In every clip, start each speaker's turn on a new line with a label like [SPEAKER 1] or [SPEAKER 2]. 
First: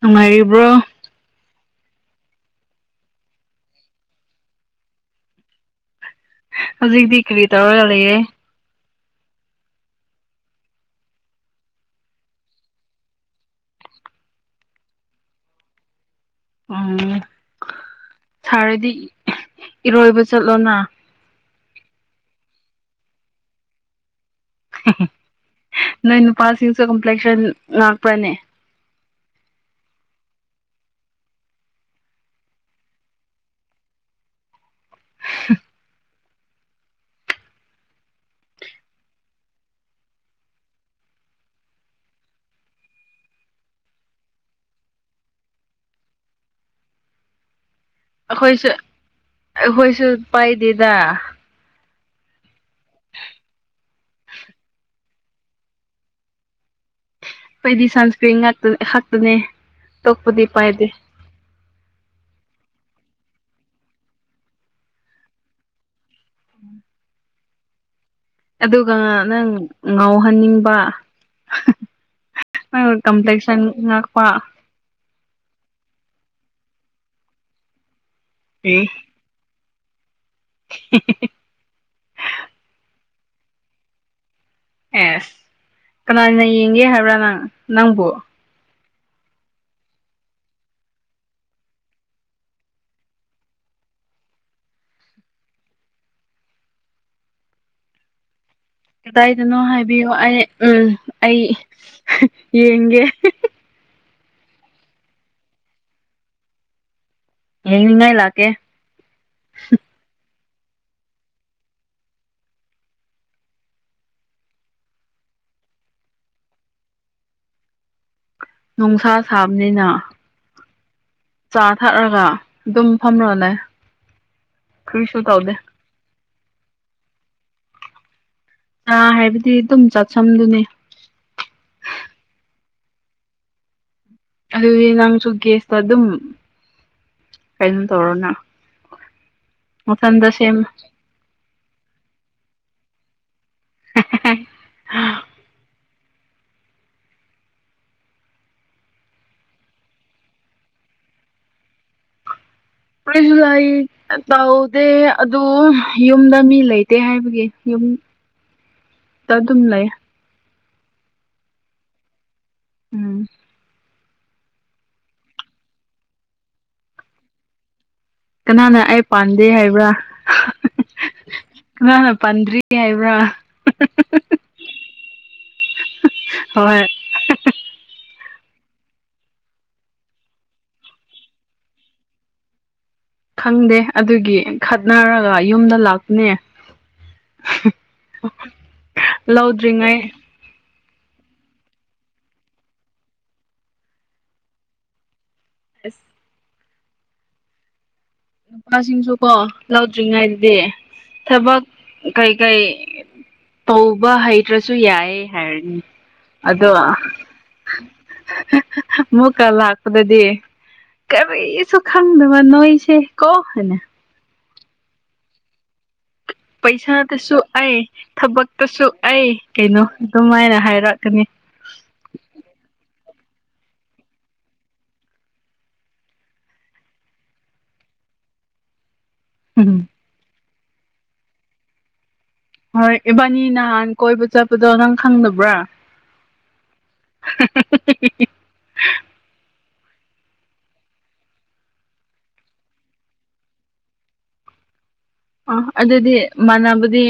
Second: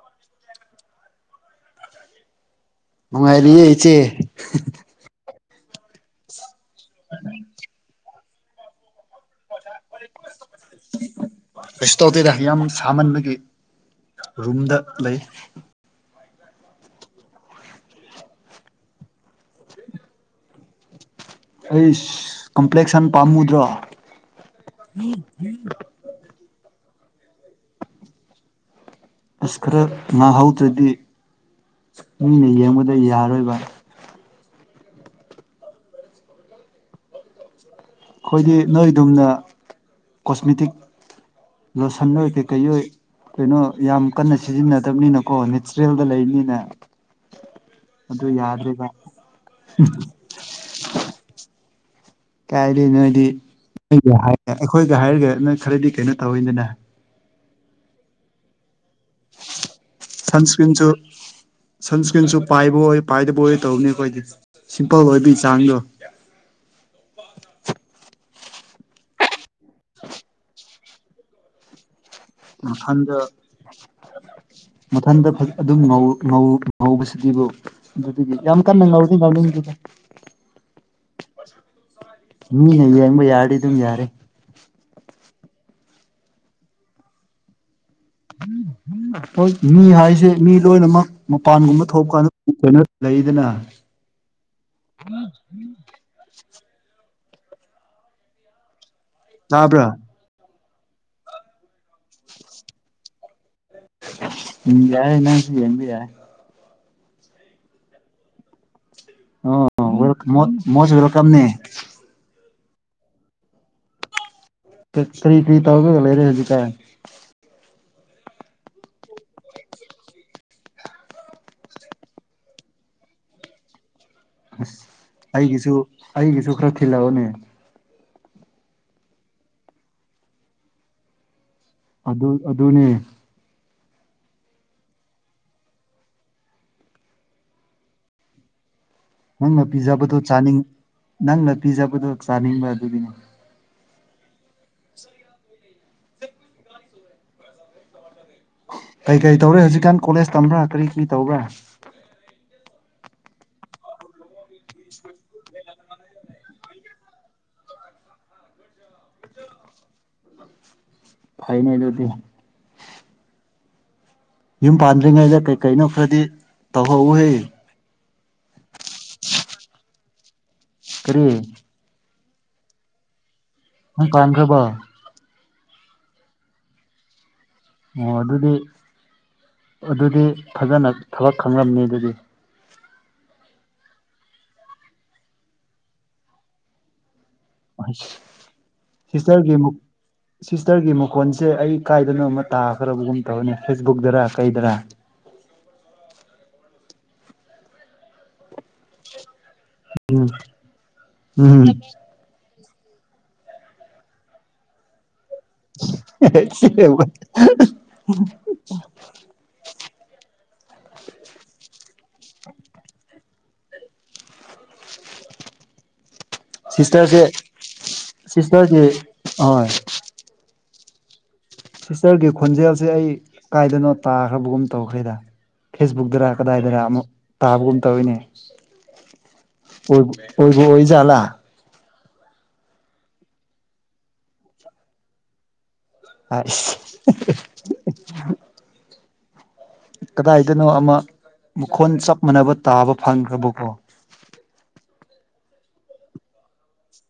[SPEAKER 1] ꯅꯨꯡꯉꯥꯏꯔꯤꯕ꯭ꯔꯣ꯫
[SPEAKER 2] ꯅꯨꯡꯉꯥꯏꯔꯤꯌ‌ꯦ ꯏꯆ‌ꯦ꯫
[SPEAKER 1] ꯍꯧꯖꯤꯛꯇꯤ ꯀ꯭ꯔꯤ ꯇꯧꯔꯒ ꯂꯩꯌꯦ꯫ [unintelligible]
[SPEAKER 2] ꯀꯩꯁꯨ ꯇꯧꯗ‌ꯦꯗ ꯌꯥꯝ ꯁꯥꯃꯟꯕꯒꯤ ꯔꯨꯝꯗ ꯂꯩ꯫
[SPEAKER 1] ꯎꯝ ꯁꯥꯔꯗꯤ ꯏꯔꯣꯏꯕ ꯆꯠꯂꯣꯅꯥ꯫
[SPEAKER 2] ꯍꯩꯁ ꯀꯝꯄ꯭ꯂꯦꯛꯁꯟ ꯄꯥꯝꯃꯨꯗ꯭ꯔꯣ꯫
[SPEAKER 1] ꯅꯣꯏ ꯅꯨꯄꯥꯁꯤꯡꯁꯨ ꯀꯝꯄ꯭ꯂꯦꯛꯁꯟ ꯉꯥꯛꯄ꯭ꯔꯅꯦ꯫
[SPEAKER 2] ꯑꯁ ꯈꯔ ꯉꯥꯏꯍꯧꯗ꯭ꯔꯗꯤ ꯃꯤꯅ ꯌꯦꯡꯕꯗ ꯌꯥꯔꯣꯏꯕ꯫
[SPEAKER 1] [unintelligible]
[SPEAKER 2] ꯑꯈꯣꯏꯗꯤ ꯅꯣꯏꯗꯨꯝꯅ ꯀꯣꯁꯃꯦꯇꯤꯛ ꯂꯣꯁꯟ ꯅꯣꯏ ꯀꯩꯀꯩꯑꫭꯏ ꯀꯩꯅꯣ ꯌꯥꯝ ꯀꯟꯅ ꯁꯤꯖꯤꯟꯅꯗꯕꯅꯤꯅꯀꯣ ꯅꯦꯆꯔꯦꯜꯗ ꯂꯩꯕꯅꯤꯅ ꯑꯗꯨ
[SPEAKER 1] ꯑꯈꯣꯏꯁꯨ
[SPEAKER 2] ꯌꯥꯗ꯭ꯔꯦꯕ
[SPEAKER 1] ꯑꯈꯣꯏꯁꯨ ꯄꯥꯏꯗꯦꯗ
[SPEAKER 2] ꯀꯥꯏꯗꯩ ꯅꯣꯏꯗꯤ [unintelligible] ꯑꯩꯈꯣꯏꯒ ꯍꯥꯏꯔꯒ ꯅꯣꯏ ꯈꯔꯗꯤ ꯀꯩꯅꯣ ꯇꯧꯋꯤꯗꯅ
[SPEAKER 1] ꯑꯩꯈꯣꯏꯗꯤ ꯁꯟꯀ꯭ꯔꯤꯡ ꯉꯥꯛꯇꯥ ꯑꯩꯍꯥꯛ
[SPEAKER 2] ꯁꯟꯁꯀ꯭ꯔꯤꯝꯖꯨ ꯁꯟꯁ꯭ꯀ꯭ꯔꯤꯟꯁꯨ ꯄꯥꯏꯕ ꯑꯣꯏ ꯄꯥꯏꯗꯕ ꯑꯣꯏ ꯇꯧꯕꯅꯤ ꯑꯩꯈꯣꯏꯗꯤ ꯁꯤꯝꯄꯜ ꯑꯣꯏꯕꯤ ꯆꯥꯡꯗꯣ
[SPEAKER 1] ꯎꯝ ꯑꯗꯨꯒꯉꯥ ꯅꯪ ꯉꯥꯎꯍꯟꯅꯤꯡꯕ ꯅꯪ ꯀꯝꯄ꯭ꯂꯦꯛꯁꯟ ꯉꯥꯛꯄ
[SPEAKER 2] ꯃꯊꯟꯇ ꯐꯠ ꯑꯗꯨꯝ ꯉꯧ ꯉꯧ ꯉꯧꯕꯁꯤꯗꯤꯕꯨ ꯑꯗꯨꯗꯒꯤ ꯌꯥꯝ ꯀꯟꯅ ꯉꯧ ꯑꯩ ꯉꯧꯅꯤꯡꯗꯦꯗ
[SPEAKER 1] [unintelligible]
[SPEAKER 2] ꯃꯤꯅ ꯌꯦꯡꯕ ꯌꯥꯔꯗꯤ ꯑꯗꯨꯝ ꯌꯥꯔꯦ
[SPEAKER 1] ꯑꯦꯁ ꯀꯅꯥꯅ ꯌꯦꯡꯒꯦ ꯍꯥꯏꯕ꯭ꯔꯥ ꯅꯪ ꯅꯪꯕꯨ
[SPEAKER 2] [inaudible] ꯍꯣꯏ ꯃꯤ ꯍꯥꯏꯁꯦ ꯃꯤ ꯂꯣꯏꯅꯃꯛ ꯃꯄꯥꯟꯒꯨꯝꯕ ꯊꯣꯞ ꯀꯥꯟꯗ ꯀꯩꯅꯣ ꯂꯩꯗꯅ
[SPEAKER 1] [inaudible]
[SPEAKER 2] [inaudible]
[SPEAKER 1] ꯀꯗꯥꯏꯗꯅꯣ
[SPEAKER 2] ꯇꯥꯕ꯭ꯔꯥ
[SPEAKER 1] ꯍꯥꯏꯕꯤꯌꯣ ꯑꯩ ꯎꯝ ꯑꯩ ꯌꯦꯡꯒꯦ
[SPEAKER 2] ꯎꯝ ꯌꯥꯏ ꯅꯪꯁꯨ ꯌꯦꯡꯕ ꯌꯥꯏ
[SPEAKER 1] ꯌꯦꯡꯅꯤꯡꯉꯥꯏ ꯂꯥꯛꯀꯦ
[SPEAKER 2] ꯑꯣ ꯋꯦꯜ ꯃꯣꯁ ꯃꯣꯁ ꯋꯦꯜꯀꯝ ꯅꯦ ꯀꯔꯤ ꯀ꯭ꯔꯤ ꯇꯧꯔꯒ ꯂꯩꯔꯦ ꯍꯨꯖꯤꯛꯀꯥꯟ
[SPEAKER 1] ꯅꯨꯡꯁꯥ ꯁꯥꯕꯅꯤꯅ ꯆꯥ ꯊꯛꯔꯥꯒ ꯑꯗꯨꯝ ꯐꯝꯔꯥꯒ ꯂꯩ
[SPEAKER 2] ꯑꯁ
[SPEAKER 1] ꯀꯔꯤꯁꯨ ꯇꯧꯗꯦ
[SPEAKER 2] ꯑꯩꯒꯤꯁꯨ ꯑꯩꯒꯤꯁꯨ ꯈꯔ ꯊꯤꯜꯂꯛꯑꯣꯅꯦ
[SPEAKER 1] ꯑꯥ ꯍꯥꯏꯕꯗꯤ ꯑꯗꯨꯝ ꯆꯠꯁꯝꯗꯨꯅꯦ
[SPEAKER 2] ꯑꯗꯨ ꯑꯗꯨꯅꯦ
[SPEAKER 1] ꯑꯗꯨꯗꯤ ꯅꯪꯁꯨ ꯒꯦꯁꯇꯥ ꯑꯗꯨꯝ ꯀꯩꯅꯣ ꯇꯧꯔꯣꯅ
[SPEAKER 2] ꯅꯪꯅ ꯄꯤꯖꯕꯗꯨ
[SPEAKER 1] ꯃꯊꯟꯗ ꯁꯦꯝ
[SPEAKER 2] ꯆꯥꯅꯤꯡ ꯅꯪꯅ ꯄꯤꯖꯕꯗꯨ ꯆꯥꯅꯤꯡꯕ ꯑꯗꯨꯒꯤꯅꯤ
[SPEAKER 1] [unintelligible]
[SPEAKER 2] ꯀꯩ ꯀꯩ ꯇꯧꯔꯦ ꯍꯨꯖꯤꯛꯀꯥꯟ ꯀꯣꯂꯦꯖ ꯇꯝꯕ꯭ꯔꯥ ꯀꯔꯤ ꯀꯔꯤ ꯇꯧꯕ꯭ꯔꯥ
[SPEAKER 1] ꯀ꯭ꯔꯤꯁꯨ ꯂꯩ ꯇꯧꯗꯦ ꯑꯗꯨ ꯌꯨꯝꯗ ꯃꯤ ꯂꯩꯇꯦ ꯍꯥꯏꯕꯒꯤ ꯌꯨꯝ ꯇꯥ ꯗꯨꯝ ꯂꯩ
[SPEAKER 2] ꯐꯩꯅꯦ ꯑꯗꯨꯗꯤ
[SPEAKER 1] ꯎꯝ
[SPEAKER 2] ꯌꯨꯝ ꯄꯥꯟꯗ꯭ꯔꯤꯉꯩꯗ ꯀꯩ ꯀꯩꯅꯣ ꯈꯔꯗꯤ ꯇꯧꯍꯧꯍꯦ
[SPEAKER 1] ꯀꯅꯥꯅ ꯑꯩ ꯄꯥꯟꯗꯦ ꯍꯥꯏꯕ꯭ꯔꯥ
[SPEAKER 2] ꯀꯔꯤ
[SPEAKER 1] ꯀꯅꯅꯥ ꯄꯟꯗ꯭ꯔꯤ ꯍꯥꯏꯕ꯭ꯔꯥ
[SPEAKER 2] ꯅꯪ ꯄꯟꯈ꯭ꯔꯥꯕꯣ
[SPEAKER 1] ꯍꯣꯏ
[SPEAKER 2] ꯑꯣ ꯑꯗꯨꯗꯤ ꯑꯗꯨꯗꯤ ꯐꯖꯅ ꯊꯕꯛ ꯈꯪꯂꯝꯅꯤ ꯑꯗꯨꯗꯤ
[SPEAKER 1] ꯈꯪꯗꯦ ꯑꯗꯨꯒꯤ ꯈꯠꯅꯔꯒ ꯌꯨꯝꯗ ꯂꯥꯛꯄꯅꯦ
[SPEAKER 2] ꯁꯤꯁꯇꯔꯒꯤ ꯃꯨꯛ
[SPEAKER 1] ꯂꯧꯗ꯭ꯔꯤꯉꯩ
[SPEAKER 2] ꯁꯤꯁꯇꯔꯒꯤ ꯃꯈꯣꯟꯁꯦ ꯑꯩ ꯀꯥꯏꯗꯅꯣ ꯑꯃ ꯇꯥꯈ꯭ꯔꯕꯒꯨꯝ ꯇꯧꯅꯤ ꯐꯦꯁꯕꯨꯛꯇꯔ ꯀꯩꯗꯔꯥ
[SPEAKER 1] [inaudible] ꯃꯁꯤꯡꯁꯨ ꯀꯣ ꯂꯧꯗ꯭ꯔꯤꯉꯩꯗꯗꯤ ꯊꯕꯛ ꯀꯩꯀꯩ ꯇꯧꯕ ꯍꯩꯇ꯭ꯔꯁꯨ ꯌꯥꯏꯌꯦ ꯍꯥꯏ ꯑꯗꯣ ꯑꯃꯨꯛꯀ ꯂꯥꯛꯄꯗꯗꯤ ꯀꯔꯤꯁꯨ ꯈꯪꯗꯕ ꯅꯣꯏꯁꯦ ꯀꯣ ꯍꯨꯅꯦ
[SPEAKER 2] ꯁꯤꯁꯇꯔꯁꯦ
[SPEAKER 1] ꯄꯩꯁꯥꯗꯁꯨ ꯑꯩ
[SPEAKER 2] ꯁꯤꯁꯇꯔꯒꯤ
[SPEAKER 1] ꯊꯕꯛꯇꯁꯨ ꯑꯩ
[SPEAKER 2] ꯍꯣꯏ
[SPEAKER 1] ꯀꯩꯅꯣ ꯑꯗꯨꯝꯃꯥꯏꯅ ꯍꯥꯏꯔꯛꯀꯅꯤ
[SPEAKER 2] ꯁꯤꯁꯇꯔꯒꯤ ꯈꯣꯟꯖꯦꯜꯁꯦ ꯑꯩ ꯀꯥꯏꯗꯅꯣ ꯇꯥꯈ꯭ꯔꯕꯒꯨꯝ ꯇꯧꯈ꯭ꯔꯦꯗ ꯐꯦꯁꯕꯨꯛꯇꯔ ꯀꯗꯥꯏꯗꯔ ꯑꯃꯨꯛ ꯇꯥꯕꯒꯨꯝ ꯇꯧꯋꯤꯅꯦ
[SPEAKER 1] ꯎꯝ
[SPEAKER 2] ꯑꯣꯏꯕꯨ ꯑꯣꯏ ꯖꯥꯠꯂꯥ
[SPEAKER 1] ꯍꯣꯏ ꯏꯕꯥꯅꯤ ꯅꯍꯥꯟ ꯀꯣꯏꯕ ꯆꯠꯄꯗꯣ ꯅꯪ ꯈꯪꯗꯕ꯭ꯔꯥ
[SPEAKER 2] ꯑꯁ
[SPEAKER 1] [unintelligible]
[SPEAKER 2] ꯀꯗꯥꯏꯗꯅꯣ ꯑꯃ ꯃꯈꯣꯟ ꯆꯞ ꯃꯥꯟꯅꯕ ꯇꯥꯕ ꯐꯪꯈ꯭ꯔꯕꯀꯣ
[SPEAKER 1] ꯑ ꯑꯗꯨꯗꯤ ꯃꯥꯟꯅꯕꯗꯤ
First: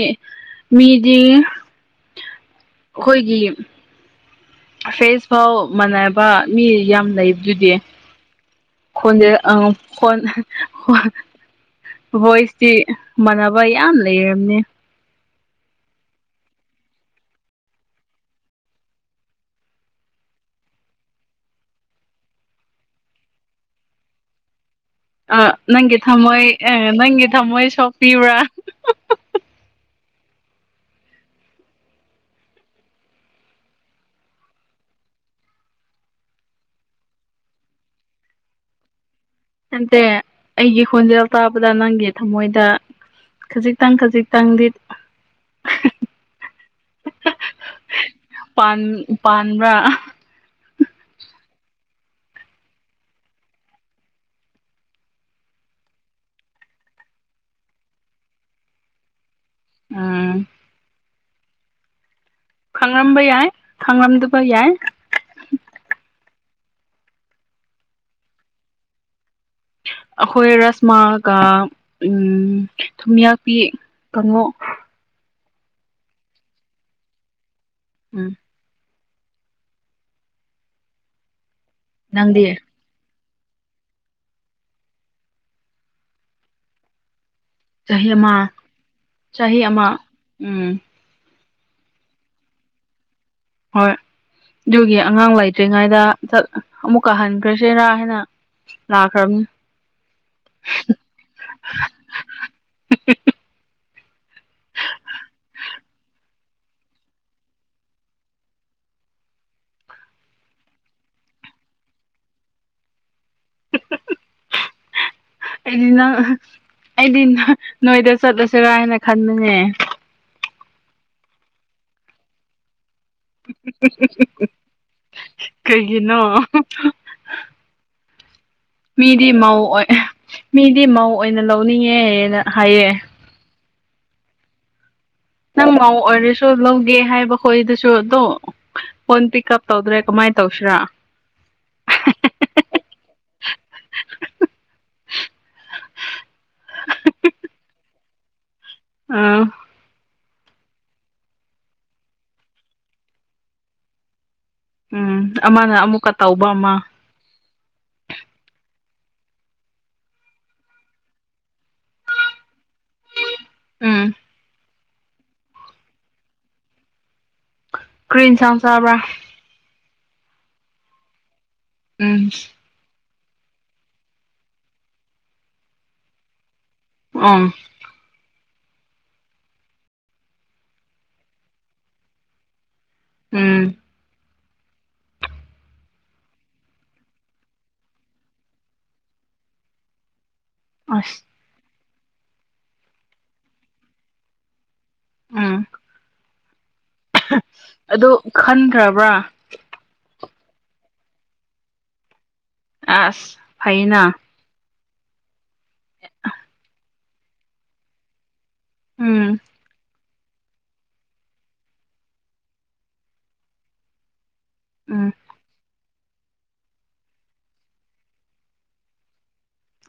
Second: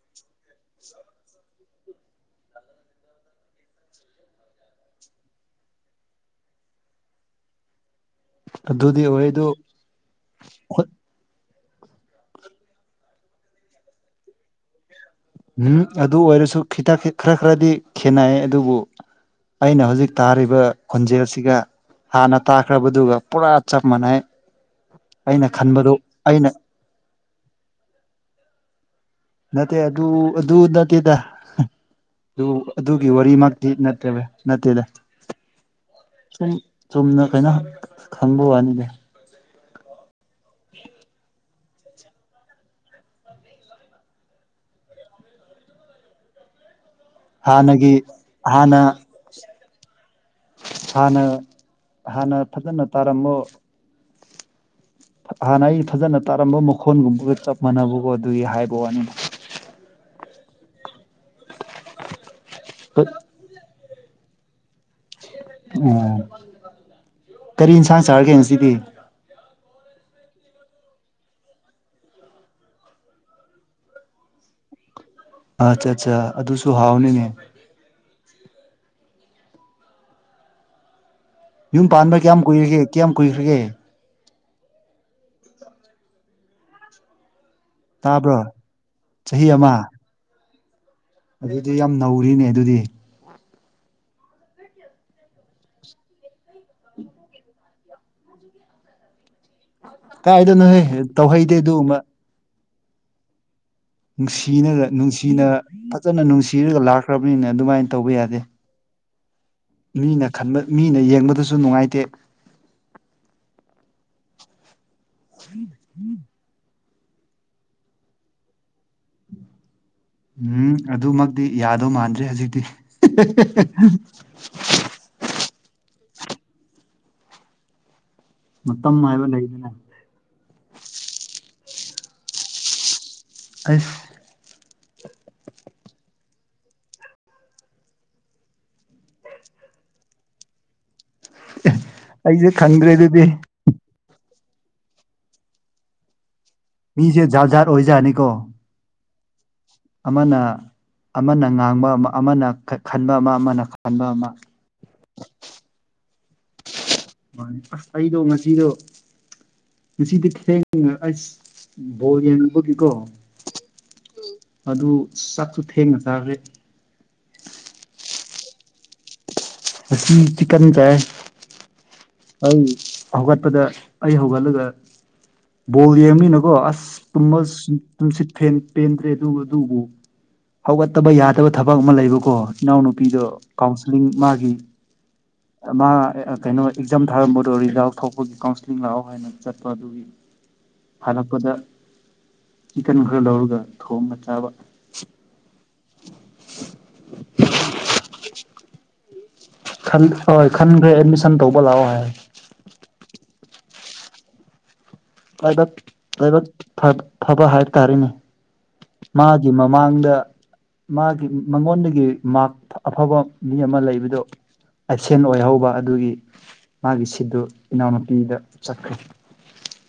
[SPEAKER 1] ꯃꯤꯗꯤ ꯑꯥꯈꯣꯏꯒꯤ ꯐꯔꯦꯁ ꯐꯥꯎ ꯃꯥꯟꯅꯕ ꯃꯤ ꯌꯥꯝ ꯂꯩꯕꯗꯨꯗꯤ
[SPEAKER 2] ꯑꯗꯨꯗꯤ ꯑꯣꯏ
[SPEAKER 1] ꯈꯣꯟꯗꯦ
[SPEAKER 2] ꯑꯗꯨ
[SPEAKER 1] ꯑ ꯐꯣꯟ ꯍꯣꯏ ꯕꯣꯏꯁꯇꯤ ꯃꯥꯟꯅꯕ ꯌꯥꯝ ꯂꯩꯔꯝꯅꯤ
[SPEAKER 2] ꯎꯝ ꯑꯗꯨ ꯑꯣꯏꯔꯁꯨ ꯈꯤꯇ ꯈꯔ ꯈꯔꯗꯤ ꯈꯦꯠꯅꯩ ꯑꯗꯨꯕꯨ ꯑꯩꯅ ꯍꯧꯖꯤꯛ ꯇꯥꯔꯤꯕ ꯈꯣꯟꯖꯦꯜꯁꯤꯒ ꯍꯥꯟꯅ ꯇꯥꯈ꯭ꯔꯕꯗꯨꯒ ꯄꯨꯔꯥ ꯆꯞ ꯃꯥꯟꯅꯩ ꯑꯩꯅ
[SPEAKER 1] ꯑ
[SPEAKER 2] ꯈꯟꯕꯗꯨ
[SPEAKER 1] ꯅꯪꯒꯤ ꯊꯝꯃꯣꯏ
[SPEAKER 2] ꯑꯩꯅ
[SPEAKER 1] ꯑ ꯅꯪꯒꯤ ꯊꯝꯃꯣꯏ ꯁꯣꯛꯄꯤꯕ꯭ꯔꯥ
[SPEAKER 2] ꯅꯠꯇꯦ ꯑꯗꯨ ꯑꯗꯨ ꯅꯠꯇꯦꯗ ꯑꯗꯨ ꯑꯗꯨꯒꯤ ꯋꯥꯔꯤꯃꯛꯇꯤ ꯅꯠꯇꯦꯕ ꯅꯠꯇꯦꯗ ꯁꯨꯝ ꯆꯨꯝꯅ ꯀꯩꯅꯣ ꯈꯪꯕ ꯋꯥꯅꯤꯅꯦ
[SPEAKER 1] [unintelligible] ꯇꯦ ꯑꯩꯒꯤ ꯍꯣꯟꯖꯤꯜ ꯇ ꯄꯗꯥ ꯅꯪꯒꯤ ꯊꯃꯣꯏꯗ ꯈꯖꯤꯛꯇꯪ ꯈꯖꯤꯛꯇꯪꯗꯤ [inaudible]
[SPEAKER 2] ꯍꯥꯟꯅꯒꯤ
[SPEAKER 1] ꯄꯥꯟ
[SPEAKER 2] ꯍꯥꯟꯅ
[SPEAKER 1] ꯄꯥꯟꯕ꯭ꯔꯥ
[SPEAKER 2] ꯍꯥꯟꯅ ꯍꯥꯟꯅ ꯐꯖꯅ ꯇꯥꯔꯝꯃꯣ ꯍꯥꯟꯅ ꯑꯩ ꯐꯖꯅ ꯇꯥꯔꯝꯕ ꯃꯈꯣꯟꯒꯨꯝꯕꯒ ꯆꯞ ꯃꯥꯟꯅꯕꯀꯣ ꯑꯗꯨꯒꯤ ꯍꯥꯏꯕ ꯋꯥꯅꯤ
[SPEAKER 1] ꯎꯝ ꯈꯪꯂꯝꯕ ꯌꯥꯏ ꯈꯪꯂꯝꯗꯕ ꯌꯥꯏ
[SPEAKER 2] ꯑꯣ ꯀꯔꯤ ꯏꯟꯁꯥꯡ ꯆꯥꯔꯒꯦ ꯉꯁꯤꯗꯤ
[SPEAKER 1] ꯑꯩꯈꯣꯏ ꯔꯁꯃꯥꯒ ꯎ ꯊꯨꯝꯌꯥꯛꯄꯤ ꯀꯥꯡꯉꯣ
[SPEAKER 2] ꯑꯠꯆꯥ ꯑꯠꯆꯥ ꯑꯗꯨꯁꯨ ꯍꯥꯎꯅꯤꯅꯦ
[SPEAKER 1] ꯎꯝ
[SPEAKER 2] ꯌꯨꯝ ꯄꯥꯟꯕ ꯀꯌꯥꯝ
[SPEAKER 1] ꯅꯪꯗꯤ
[SPEAKER 2] ꯀꯨꯏꯔꯒꯦ ꯀꯌꯥꯝ ꯀꯨꯏꯈ꯭ꯔꯒꯦ
[SPEAKER 1] ꯆꯍꯤ ꯑꯃ
[SPEAKER 2] ꯇꯥꯕ꯭ꯔꯣ
[SPEAKER 1] ꯆꯍꯤ ꯑꯃ ꯎꯝ
[SPEAKER 2] ꯑꯗꯨꯗꯤ ꯌꯥꯝ ꯅꯧꯔꯤꯅꯦ ꯑꯗꯨꯗꯤ
[SPEAKER 1] ꯍꯣꯏ ꯑꯗꯨꯒꯤ ꯑꯉꯥꯡ ꯂꯩꯇ꯭ꯔꯤꯉꯩꯗ ꯑꯃꯨꯛꯀꯥ ꯍꯟꯈ꯭ꯔꯁꯨ ꯆꯦꯔꯥ ꯍꯥꯏꯅ ꯂꯥꯛꯈ꯭ꯔꯕꯅꯤ
[SPEAKER 2] ꯀꯥꯏꯗꯅꯣꯍꯦ ꯇꯧꯍꯩꯗꯦ ꯑꯗꯨꯒꯨꯝꯕ ꯅꯨꯡꯁꯤꯅꯔ ꯅꯨꯡꯁꯤꯅ ꯐꯖꯅ ꯅꯨꯡꯁꯤꯔꯒ ꯂꯥꯛꯈ꯭ꯔꯕꯅꯤꯅ ꯑꯗꯨꯃꯥꯏꯅ ꯇꯧꯕ ꯌꯥꯗꯦ ꯃꯤꯅ ꯈꯟꯕ ꯃꯤꯅ ꯌꯦꯡꯕꯗꯁꯨ ꯅꯨꯡꯉꯥꯏꯇꯦ
[SPEAKER 1] ꯑꯩꯗꯤ ꯅꯪ ꯑꯩꯗꯤ ꯅꯣꯏꯗ ꯆꯠꯂꯁꯤꯔꯥ ꯍꯥꯏꯅ ꯈꯟꯕꯅꯦ
[SPEAKER 2] ꯎꯝ ꯑꯗꯨꯃꯛꯇꯤ ꯌꯥꯗꯧ ꯃꯥꯟꯗ꯭ꯔꯦ ꯍꯧꯖꯤꯛꯇꯤ
[SPEAKER 1] ꯀꯩꯒꯤꯅꯣ
[SPEAKER 2] ꯃꯇꯝ ꯍꯥꯏꯕ
[SPEAKER 1] ꯃꯤꯗꯤ ꯃꯧ
[SPEAKER 2] ꯂꯩꯗꯅ
[SPEAKER 1] ꯑꯣꯏ ꯃꯤꯗꯤ ꯃꯧ ꯑꯣꯏꯅ ꯂꯧꯅꯤꯡꯉꯦꯅ ꯍꯥꯏꯌꯦ
[SPEAKER 2] ꯑꯁ
[SPEAKER 1] ꯅꯪ ꯃꯧ ꯑꯣꯏꯔꯁꯨ ꯂꯧꯒꯦ ꯍꯥꯏꯕ ꯈꯣꯏꯗꯨꯁꯨ ꯇꯣ ꯐꯣꯟ ꯄꯤꯛ ꯎꯞ ꯇꯧꯗ꯭ꯔꯦ ꯀꯃꯥꯏ ꯇꯧꯁꯤꯔꯥ
[SPEAKER 2] ꯑꯩꯖꯨ ꯈꯪꯗ꯭ꯔꯦ ꯑꯗꯨꯗꯤ ꯃꯤꯖꯦ ꯖꯥꯠ ꯖꯥꯠ ꯑꯣꯏꯖꯥꯠꯅꯤꯀꯣ
[SPEAKER 1] ꯑꯥ
[SPEAKER 2] ꯑꯃꯅꯥ ꯑꯃꯅ ꯉꯥꯡꯕ ꯑꯃ ꯑꯃꯅ ꯈ ꯈꯟꯕ ꯑꯃ ꯑꯃꯅ ꯈ ꯑꯟꯕ ꯑꯃ
[SPEAKER 1] ꯎꯝ ꯑꯃꯅ ꯑꯃꯨꯛꯀ ꯇꯧꯕ ꯑꯃ
[SPEAKER 2] ꯃꯥꯅꯤ ꯑꯁ ꯑꯩꯗꯣ ꯉꯁꯤꯗꯣ ꯉꯁꯤꯗꯤ ꯊꯦꯡ ꯉ ꯑꯁ ꯕꯣꯜ ꯌꯦꯡꯉꯨꯕꯒꯤ ꯀꯣ
[SPEAKER 1] ꯎꯝ
[SPEAKER 2] ꯑꯗꯨ ꯆꯥꯛꯁꯨ ꯊꯦꯡꯅ ꯆꯥꯒ꯭ꯔꯦ
[SPEAKER 1] ꯀ꯭ꯔꯤ ꯏꯟꯁꯥꯡ ꯆꯥꯕ꯭ꯔꯥ
[SPEAKER 2] ꯉꯁꯤ ꯆꯤꯛꯀꯟ ꯆꯥꯌꯦ
[SPEAKER 1] ꯎꯝ
[SPEAKER 2] ꯑꯩ ꯍꯧꯒꯠꯄꯗ ꯑꯩ ꯍꯧꯒꯠꯂꯒ ꯕꯣꯜ ꯌꯦꯡꯃꯤꯅꯀꯣ ꯑꯁ
[SPEAKER 1] ꯑꯣ
[SPEAKER 2] ꯇꯨꯝꯃꯁ ꯇꯨꯝꯁꯤꯠ ꯐꯦꯟ ꯄꯦꯟꯗ꯭ꯔꯦ ꯑꯗꯨ ꯑꯗꯨꯕꯨ ꯍꯧꯒꯠꯇꯕ ꯌꯥꯗꯕ ꯊꯕꯛ ꯑꯃ ꯂꯩꯕꯀꯣ ꯏꯅꯥꯎꯅꯨꯄꯤꯗꯣ
[SPEAKER 1] ꯎꯝ
[SPEAKER 2] ꯀꯥꯎꯟꯁꯤꯂꯤꯡ ꯃꯥꯒꯤ ꯑ ꯃꯥ ꯑ ꯀꯩꯅꯣ ꯑꯦꯛꯖꯥꯝ ꯊꯥꯔꯝꯕꯗꯣ ꯔꯤꯖꯟ ꯑꯥꯎꯠ ꯊꯣꯛꯄꯒꯤ ꯀꯥꯎꯟꯁꯤꯂꯤꯡ ꯂꯥꯛꯑꯣ ꯍꯥꯏꯅ ꯆꯠꯄ ꯑꯗꯨꯒꯤ
[SPEAKER 1] ꯑꯁ
[SPEAKER 2] ꯍꯜꯂꯛꯄꯗ ꯆꯤꯀꯟ ꯈꯔ ꯂꯧꯔꯒ ꯊꯣꯡꯉ ꯆꯥꯕ
[SPEAKER 1] ꯎꯝ
[SPEAKER 2] [unintelligible]
[SPEAKER 1] ꯍ ꯑꯗꯨ ꯈꯟꯈ꯭ꯔꯕ꯭ꯔꯥ
[SPEAKER 2] ꯈꯟ ꯍꯣꯏ ꯈꯟꯒ꯭ꯔꯦ ꯑꯦꯗꯃꯤꯁꯟ ꯇꯧꯕ ꯂꯥꯛꯑꯣ ꯍꯥꯏ
[SPEAKER 1] ꯑꯁ ꯐꯩꯅ
[SPEAKER 2] ꯄꯥꯏꯕꯛ ꯂꯥꯏꯕꯛ ꯐ ꯐꯕ ꯍꯥꯏꯕ ꯇꯥꯔꯦ
[SPEAKER 1] ꯎꯝ
[SPEAKER 2] ꯃꯥꯒꯤ ꯃꯃꯥꯡꯗ ꯃꯥꯒꯤ ꯃꯉꯣꯟꯗꯒꯤ ꯃꯥꯛ ꯑꯐꯕ ꯃꯤ ꯑꯃ ꯂꯩꯕꯗꯣ
[SPEAKER 1] ꯎꯝ
[SPEAKER 2] ꯑꯦꯞꯁꯦꯟ ꯑꯣꯏꯍꯧꯕ ꯑꯗꯨꯒꯤ ꯃꯥꯒꯤ ꯁꯤꯠꯇꯨ ꯏꯅꯥꯎꯅꯨꯄꯤꯗ ꯆꯠꯈ꯭ꯔꯦ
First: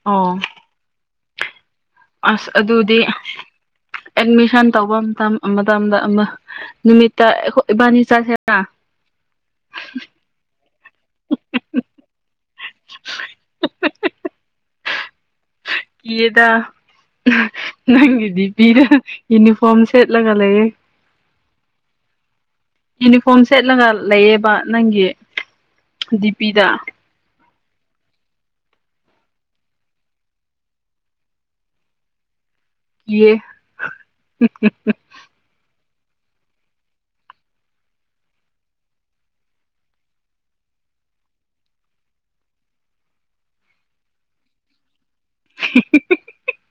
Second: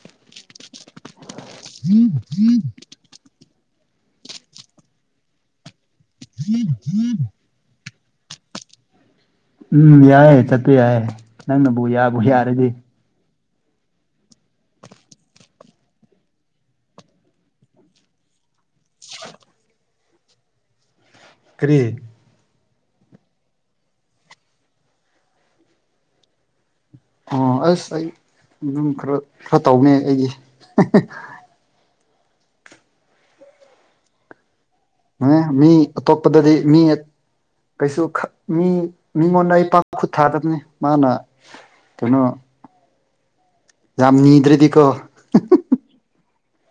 [SPEAKER 1] ꯑꯣ ꯑꯁ ꯑꯗꯨꯗꯤ ꯑꯦꯗꯃꯤꯁꯟ ꯇꯧꯕ ꯃꯇꯝ ꯃꯇꯝꯗ ꯑꯃ ꯅꯨꯃꯤꯠꯇ ꯑꯩꯈꯣ ꯏꯕꯥꯅꯤ ꯆꯠꯁꯦ ꯔ
[SPEAKER 2] ꯎꯝ ꯌꯥꯏ ꯆꯠꯄ ꯌꯥꯏ ꯅꯪꯅꯕꯨ ꯌꯥꯕꯨ ꯌꯥꯔꯗꯤ
[SPEAKER 1] ꯀꯤꯔꯦꯗꯥ ꯅꯪꯒꯤꯗꯤ ꯄꯤꯔ ꯏꯅꯤꯐ꯭ꯣꯔꯝ ꯁꯦꯠꯂꯒ ꯂꯩꯌꯦ
[SPEAKER 2] ꯀꯔꯤ
[SPEAKER 1] ꯏꯅꯤꯐ꯭ꯣꯔꯝ ꯁꯦꯠꯂꯒ ꯂꯩꯌꯦꯕ ꯅꯪꯒꯤ ꯗꯤ ꯄꯤꯗ
[SPEAKER 2] ꯑꯣ ꯑꯁ ꯑꯩ ꯗꯨꯝ ꯈꯔ ꯈꯔ ꯇꯧꯕꯅꯦ ꯑꯩꯒꯤ
[SPEAKER 1] ꯀꯤꯌꯦ
[SPEAKER 2] [unintelligible] ꯃꯤ ꯑꯇꯣꯞꯄꯗꯗꯤ ꯃꯤ ꯀꯩꯁꯨ ꯈꯠ ꯃꯤ ꯃꯤꯉꯣꯟꯗ ꯑꯩ ꯄꯥꯛ ꯈꯨꯠ ꯊꯥꯗꯕꯅꯤ ꯃꯥꯅ ꯀꯩꯅꯣ ꯌꯥꯝ ꯅꯤꯗ꯭ꯔꯥꯗꯤꯀꯣ
[SPEAKER 1] [unintelligible]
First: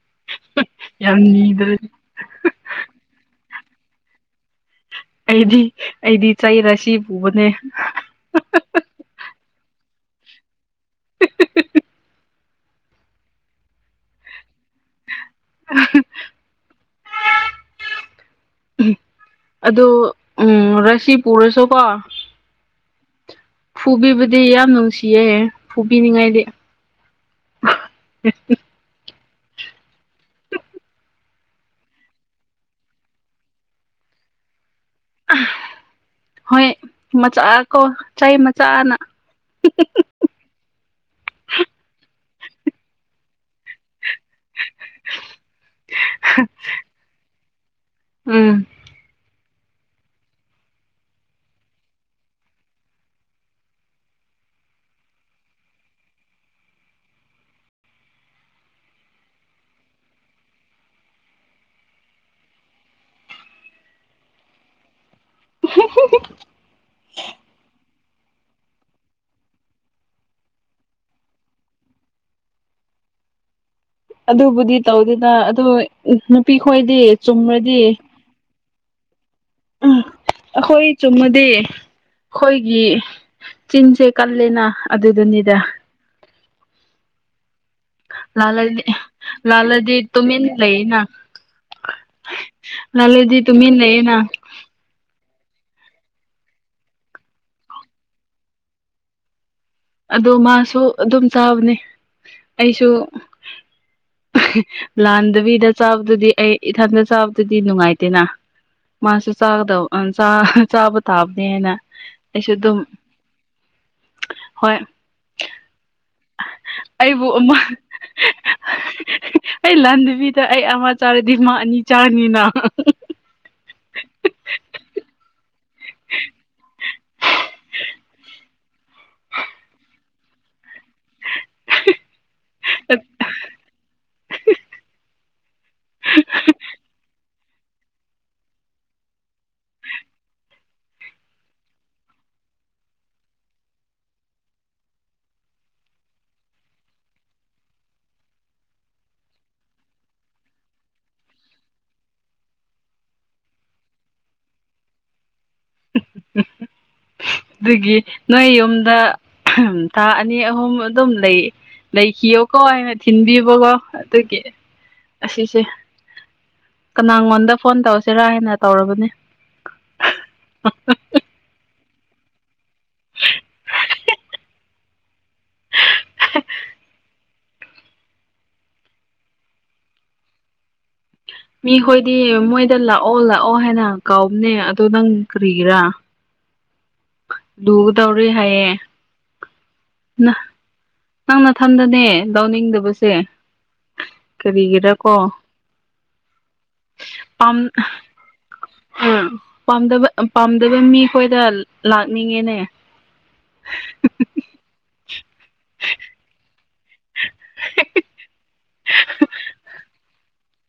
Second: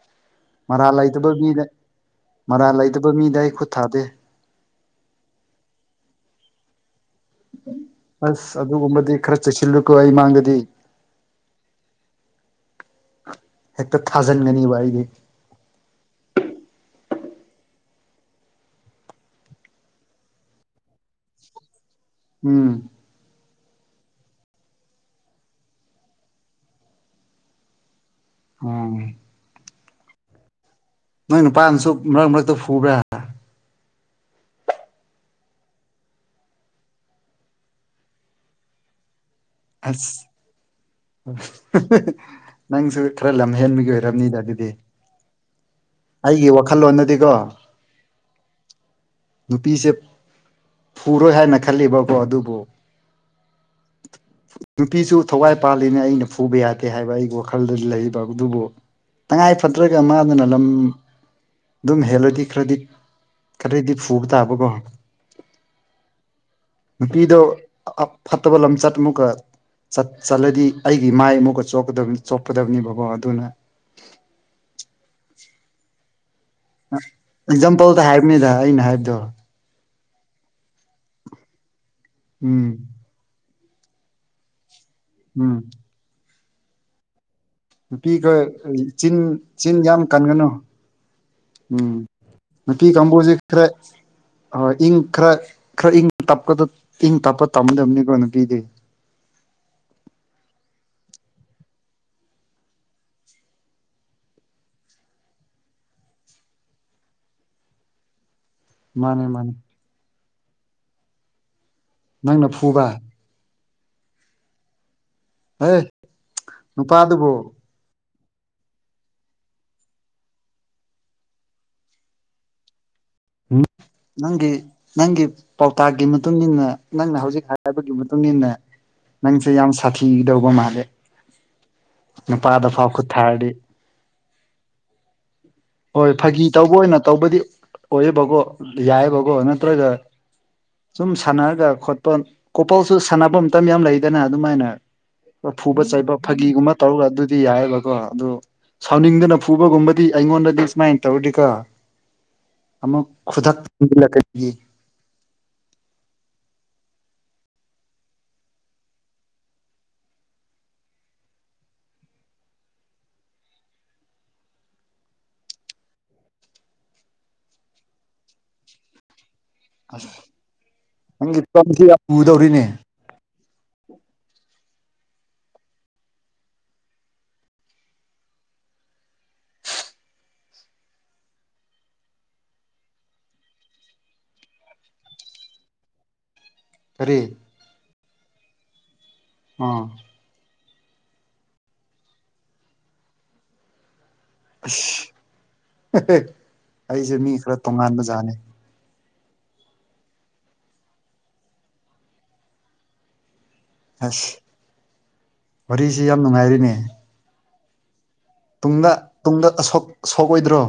[SPEAKER 2] ꯃꯔꯥꯜ
[SPEAKER 1] ꯌꯥꯝ
[SPEAKER 2] ꯂꯩꯇꯕ ꯃꯤꯗ
[SPEAKER 1] ꯅꯤꯗ꯭ꯔꯗꯤ
[SPEAKER 2] ꯃꯔꯥꯜ ꯂꯩꯇꯕ ꯃꯤꯗ ꯑꯩ ꯈꯨꯠ ꯊꯥꯗꯦ
[SPEAKER 1] ꯑꯩꯗꯤ ꯑꯩꯗꯤ ꯆꯩꯔꯁꯤ
[SPEAKER 2] ꯑꯁ ꯑꯗꯨꯒꯨꯝꯕꯗꯤ ꯈꯔ ꯆ‌ꯦꯁꯤꯜꯂꯨꯀꯣ ꯑꯩ ꯃꯥꯡꯗꯗꯤ
[SPEAKER 1] [unintelligible]
[SPEAKER 2] ꯍꯦꯛꯇ ꯊꯥꯖꯤꯟꯒꯅꯤꯕ ꯑꯩꯗꯤ
[SPEAKER 1] [unintelligible] ꯑꯗ‌ꯣ ꯎꯝ ꯔꯁꯤ ꯄꯨꯔꯁꯨꯀꯣ
[SPEAKER 2] ꯎꯝ
[SPEAKER 1] ꯐꯨꯕꯤꯕꯗꯤ ꯌꯥꯝ ꯅꯨꯡꯁꯤꯌꯦ ꯐꯨꯕꯤꯅꯤꯡꯉꯥꯏꯗꯤ
[SPEAKER 2] ꯑꯪ ꯅꯪ ꯅꯨꯄꯥꯅꯁꯨ ꯃꯔꯛ ꯃꯔꯛꯇ ꯐꯨꯕ꯭ꯔꯥ
[SPEAKER 1] ꯍꯣꯏ ꯃꯆꯥ ꯀꯣ ꯆꯩ ꯃꯆꯥꯅ
[SPEAKER 2] ꯑꯁ ꯅꯪꯁꯨ ꯈꯔ ꯂꯝꯍꯦꯟꯕꯒꯤ ꯑꯣꯏꯔꯝꯅꯤꯗꯥ ꯑꯗꯨꯗꯤ ꯑꯩꯒꯤ ꯋꯥꯈꯜꯂꯣꯟꯗꯗꯤꯒ‌ꯣ
[SPEAKER 1] ꯎꯝ
[SPEAKER 2] ꯅꯨꯄꯤꯁꯦ ꯐꯨꯔꯣꯏ ꯍꯥꯏꯅ ꯈꯜꯂꯤꯕꯀꯣ ꯑꯗꯨꯕꯨ ꯅꯨꯄꯤꯁꯨ ꯊꯋꯥꯏ ꯄꯥꯜꯂꯤꯅꯦ ꯑꯩꯅ ꯐꯨꯕ ꯌꯥꯗꯦ ꯍꯥꯏꯕ ꯑꯩ ꯋꯥꯈꯜꯗ ꯂꯩꯕ ꯑꯗꯨꯕꯨ ꯇꯉꯥꯏ ꯐꯗ꯭ꯔꯒ ꯃꯥꯗꯅ ꯂꯝ ꯗꯨꯝ ꯍꯦꯜꯂꯗꯤ ꯈꯔꯗꯤ ꯈꯔꯗꯤ ꯐꯨꯕ ꯇꯥꯕꯀꯣ ꯅꯨꯄꯤꯗꯣ ꯑ ꯐꯠꯇꯕ ꯂꯝꯆꯠ ꯑꯃꯨꯛꯀ ꯆꯠ ꯆꯠꯂꯗꯤ ꯑꯩꯒꯤ ꯃꯥꯏ ꯑꯃꯨꯛꯀ ꯆ‌ꯣꯞꯀꯗꯕ ꯆꯣꯞꯀꯗꯕꯅꯤꯕꯀ‌ꯣ ꯑꯗꯨꯅ
[SPEAKER 1] ꯑꯗꯨꯕꯨꯗꯤ ꯇꯧꯗꯦꯗ ꯑꯗꯨ ꯅꯨꯄꯤ ꯈꯣꯏꯗꯤ ꯆꯨꯝꯔꯗꯤ
[SPEAKER 2] ꯅꯦꯗ ꯑꯩꯅ ꯍꯥꯏꯕꯗꯣ
[SPEAKER 1] ꯎꯝ ꯑꯈꯣꯏ ꯆꯨꯝꯃꯗꯤ
[SPEAKER 2] ꯎꯝ
[SPEAKER 1] ꯈꯣꯏꯒꯤ ꯆꯤꯟꯁ‌ꯦ ꯀꯜꯂ‌ꯦꯅꯥ
[SPEAKER 2] ꯎꯝ
[SPEAKER 1] ꯑꯗꯨꯗꯨꯅꯤꯗꯥ
[SPEAKER 2] ꯅꯨꯄꯤꯈ‌ꯣꯏ
[SPEAKER 1] ꯂꯥꯜꯂꯗꯤ
[SPEAKER 2] ꯆꯤꯟ ꯆꯤꯟ
[SPEAKER 1] ꯂꯥꯜꯂꯗꯤ
[SPEAKER 2] ꯌꯥꯝ
[SPEAKER 1] ꯇꯨꯃꯤꯟ
[SPEAKER 2] ꯀꯟꯒꯅꯨ
[SPEAKER 1] ꯂꯩꯌꯦꯅ
[SPEAKER 2] ꯎꯝ ꯅꯨꯄꯤ ꯀꯥꯡꯕꯨꯖ‌ꯦ
[SPEAKER 1] ꯂꯥꯜꯂꯗꯤ
[SPEAKER 2] ꯈꯔ
[SPEAKER 1] ꯇꯨꯃꯤꯟ ꯂꯩꯌꯦꯅ
[SPEAKER 2] ꯍꯣꯏ ꯏꯪ ꯈꯔ ꯈꯔ ꯏꯪ ꯇꯞꯄꯗ‌ꯣ ꯏꯪ ꯇꯞꯄ ꯇꯝꯗꯝꯅ‌ꯦꯀꯣ ꯅꯨꯄꯤꯗꯤ
[SPEAKER 1] ꯑꯗꯣ ꯃꯥꯁꯨ ꯑꯗꯨꯝ ꯆꯥꯕꯅꯦ ꯑꯩꯁꯨ ꯂꯥꯟꯗꯕꯤꯗ ꯆꯥꯕꯗꯨꯗꯤ ꯑꯩ ꯏꯊꯟꯗ ꯆꯥꯕꯗꯨꯗꯤ ꯅꯨꯡꯉꯥꯏꯇꯦꯅꯥ
[SPEAKER 2] ꯃꯥꯅꯦ
[SPEAKER 1] ꯃꯥꯁꯨ
[SPEAKER 2] ꯃꯥꯅꯦ
[SPEAKER 1] ꯆꯥꯒꯗꯧ ꯑꯥ ꯆꯥ ꯆꯥꯕ ꯇꯥꯕꯅꯦꯅ
[SPEAKER 2] ꯅꯪꯅ
[SPEAKER 1] ꯑꯩꯁꯨ ꯗꯨꯝ
[SPEAKER 2] ꯐꯨꯕ
[SPEAKER 1] ꯍꯣꯏ
[SPEAKER 2] [unintelligible]
[SPEAKER 1] ꯑꯩꯕꯨ
[SPEAKER 2] ꯅꯨꯄꯥꯗꯨꯕꯨ
[SPEAKER 1] ꯎꯃꯥ ꯑꯩ ꯂꯥꯟꯗꯕꯤꯗ ꯑꯩ ꯑꯃ ꯆꯥꯔꯗꯤ ꯃꯥ ꯑꯅꯤ ꯆꯥꯅꯤꯅꯥ
[SPEAKER 2] ꯎꯝ ꯅꯪꯒꯤ ꯅꯪꯒꯤ ꯄꯥꯎꯇꯥꯛꯀꯤ ꯃꯇꯨꯡ ꯃꯇꯨꯡꯏꯟꯅ ꯅꯪꯅ ꯍꯧꯖꯤꯛ ꯍꯥꯏꯕꯒꯤ ꯃꯇꯨꯡꯏꯟꯅ ꯅꯪꯁꯦ ꯌꯥꯝ ꯁꯥꯊꯤꯒꯗꯧꯕ ꯃꯥꯜꯂꯦ ꯅꯨꯄꯥꯗ ꯐꯥꯎ ꯈꯨꯠ ꯊꯥꯔꯗꯤ ꯍꯣꯏ ꯐꯥꯒꯤ ꯇꯧꯕ ꯑꯣꯏꯅ ꯇꯧꯕꯗꯤ ꯑꯣꯏꯌꯦꯕꯀꯣ ꯌꯥꯏꯌꯦꯕꯀꯣ ꯅꯠꯇ꯭ꯔꯒ ꯁꯨꯝ ꯁꯥꯟꯅꯔꯒ ꯈꯣꯠꯄ ꯀꯣꯄꯜꯁꯨ ꯁꯥꯟꯅꯕ ꯃꯇꯝ ꯌꯥꯝ ꯂꯩꯗꯅ ꯑꯗꯨꯃꯥꯏꯅ ꯐꯨꯕ ꯆꯩꯕ ꯐꯥꯒꯤꯒꯨꯝꯕ ꯇꯧꯔꯒ ꯑꯗꯨꯗꯤ ꯌꯥꯏꯑꯦꯕꯀꯣ ꯑꯗꯨ ꯁꯥꯎꯅꯤꯡꯗꯅ ꯐꯨꯕꯒꯨꯝꯕꯗꯤ ꯑꯩꯉꯣꯟꯗ ꯁꯨꯃꯥꯏꯅ ꯇꯧꯔꯗꯤ ꯀꯣ ꯑꯃꯨꯛ ꯈꯨꯗꯛꯇ ꯂꯛꯀꯅꯤ
[SPEAKER 1] [unintelligible] ꯑꯗꯨꯒꯤ ꯅꯣꯏ ꯌꯨꯝꯗ ꯊꯥ ꯑꯅꯤ ꯑꯍꯨꯝ ꯑꯗꯨꯝ ꯂꯩ ꯂꯩꯈꯤꯌꯣꯀꯣ ꯍꯥꯏꯅ ꯊꯤꯟꯕꯤꯕꯀꯣ ꯑꯗꯨꯒꯤ ꯑꯁꯤꯁꯦ ꯀꯅꯥꯉꯣꯟꯗ ꯐꯣꯟ ꯇꯧꯁꯤꯔꯥ ꯍꯥꯏꯅ ꯇꯧꯔꯕꯅꯦ
[SPEAKER 2] ꯅꯪꯒꯤ ꯇꯁꯤ ꯌꯥꯝ ꯄꯨꯗꯧꯔꯤꯅꯦ
[SPEAKER 1] ꯃꯤꯈꯣꯏꯗꯤ ꯃꯣꯏꯗ ꯂꯥꯛꯑꯣ ꯂꯥꯛꯑꯣ ꯍꯥꯏꯅ ꯀꯥꯎꯕꯅꯦ ꯑꯗꯨꯗ ꯅꯪ ꯀꯔꯤꯒꯤꯔꯥ
[SPEAKER 2] ꯀꯔꯤ
[SPEAKER 1] ꯇꯨ ꯇꯧꯔꯤ ꯍꯥꯏꯌꯦ
[SPEAKER 2] ꯑꯥ
[SPEAKER 1] ꯅꯪ ꯅꯊꯟꯗꯅꯦ ꯇꯧꯅꯤꯡꯗꯕꯁꯦ ꯀꯔꯤꯒꯤꯔ ꯀꯣ
[SPEAKER 2] ꯑꯁ ꯑꯩꯁꯦ ꯃꯤ ꯈꯔ
[SPEAKER 1] ꯑꯝ
[SPEAKER 2] ꯇꯣꯉꯥꯟꯕ ꯖꯥꯠꯅꯤ
[SPEAKER 1] ꯎꯝ ꯄꯥꯝꯗꯕ ꯄꯥꯝꯗꯕ ꯃꯤꯈꯣꯏꯗ ꯂꯥꯛꯅꯤꯡꯉꯦꯅꯦ
[SPEAKER 2] ꯑꯁ ꯋꯥꯔꯤꯁꯤ ꯌꯥꯝ ꯅꯨꯡꯉꯥꯏꯔꯤꯅꯦ
[SPEAKER 1] [unintelligible]
[SPEAKER 2] ꯇꯨꯡꯗ ꯇꯨꯡꯗ ꯑꯁ ꯑꯁꯣꯛ ꯑꯣꯏꯗ꯭ꯔꯣ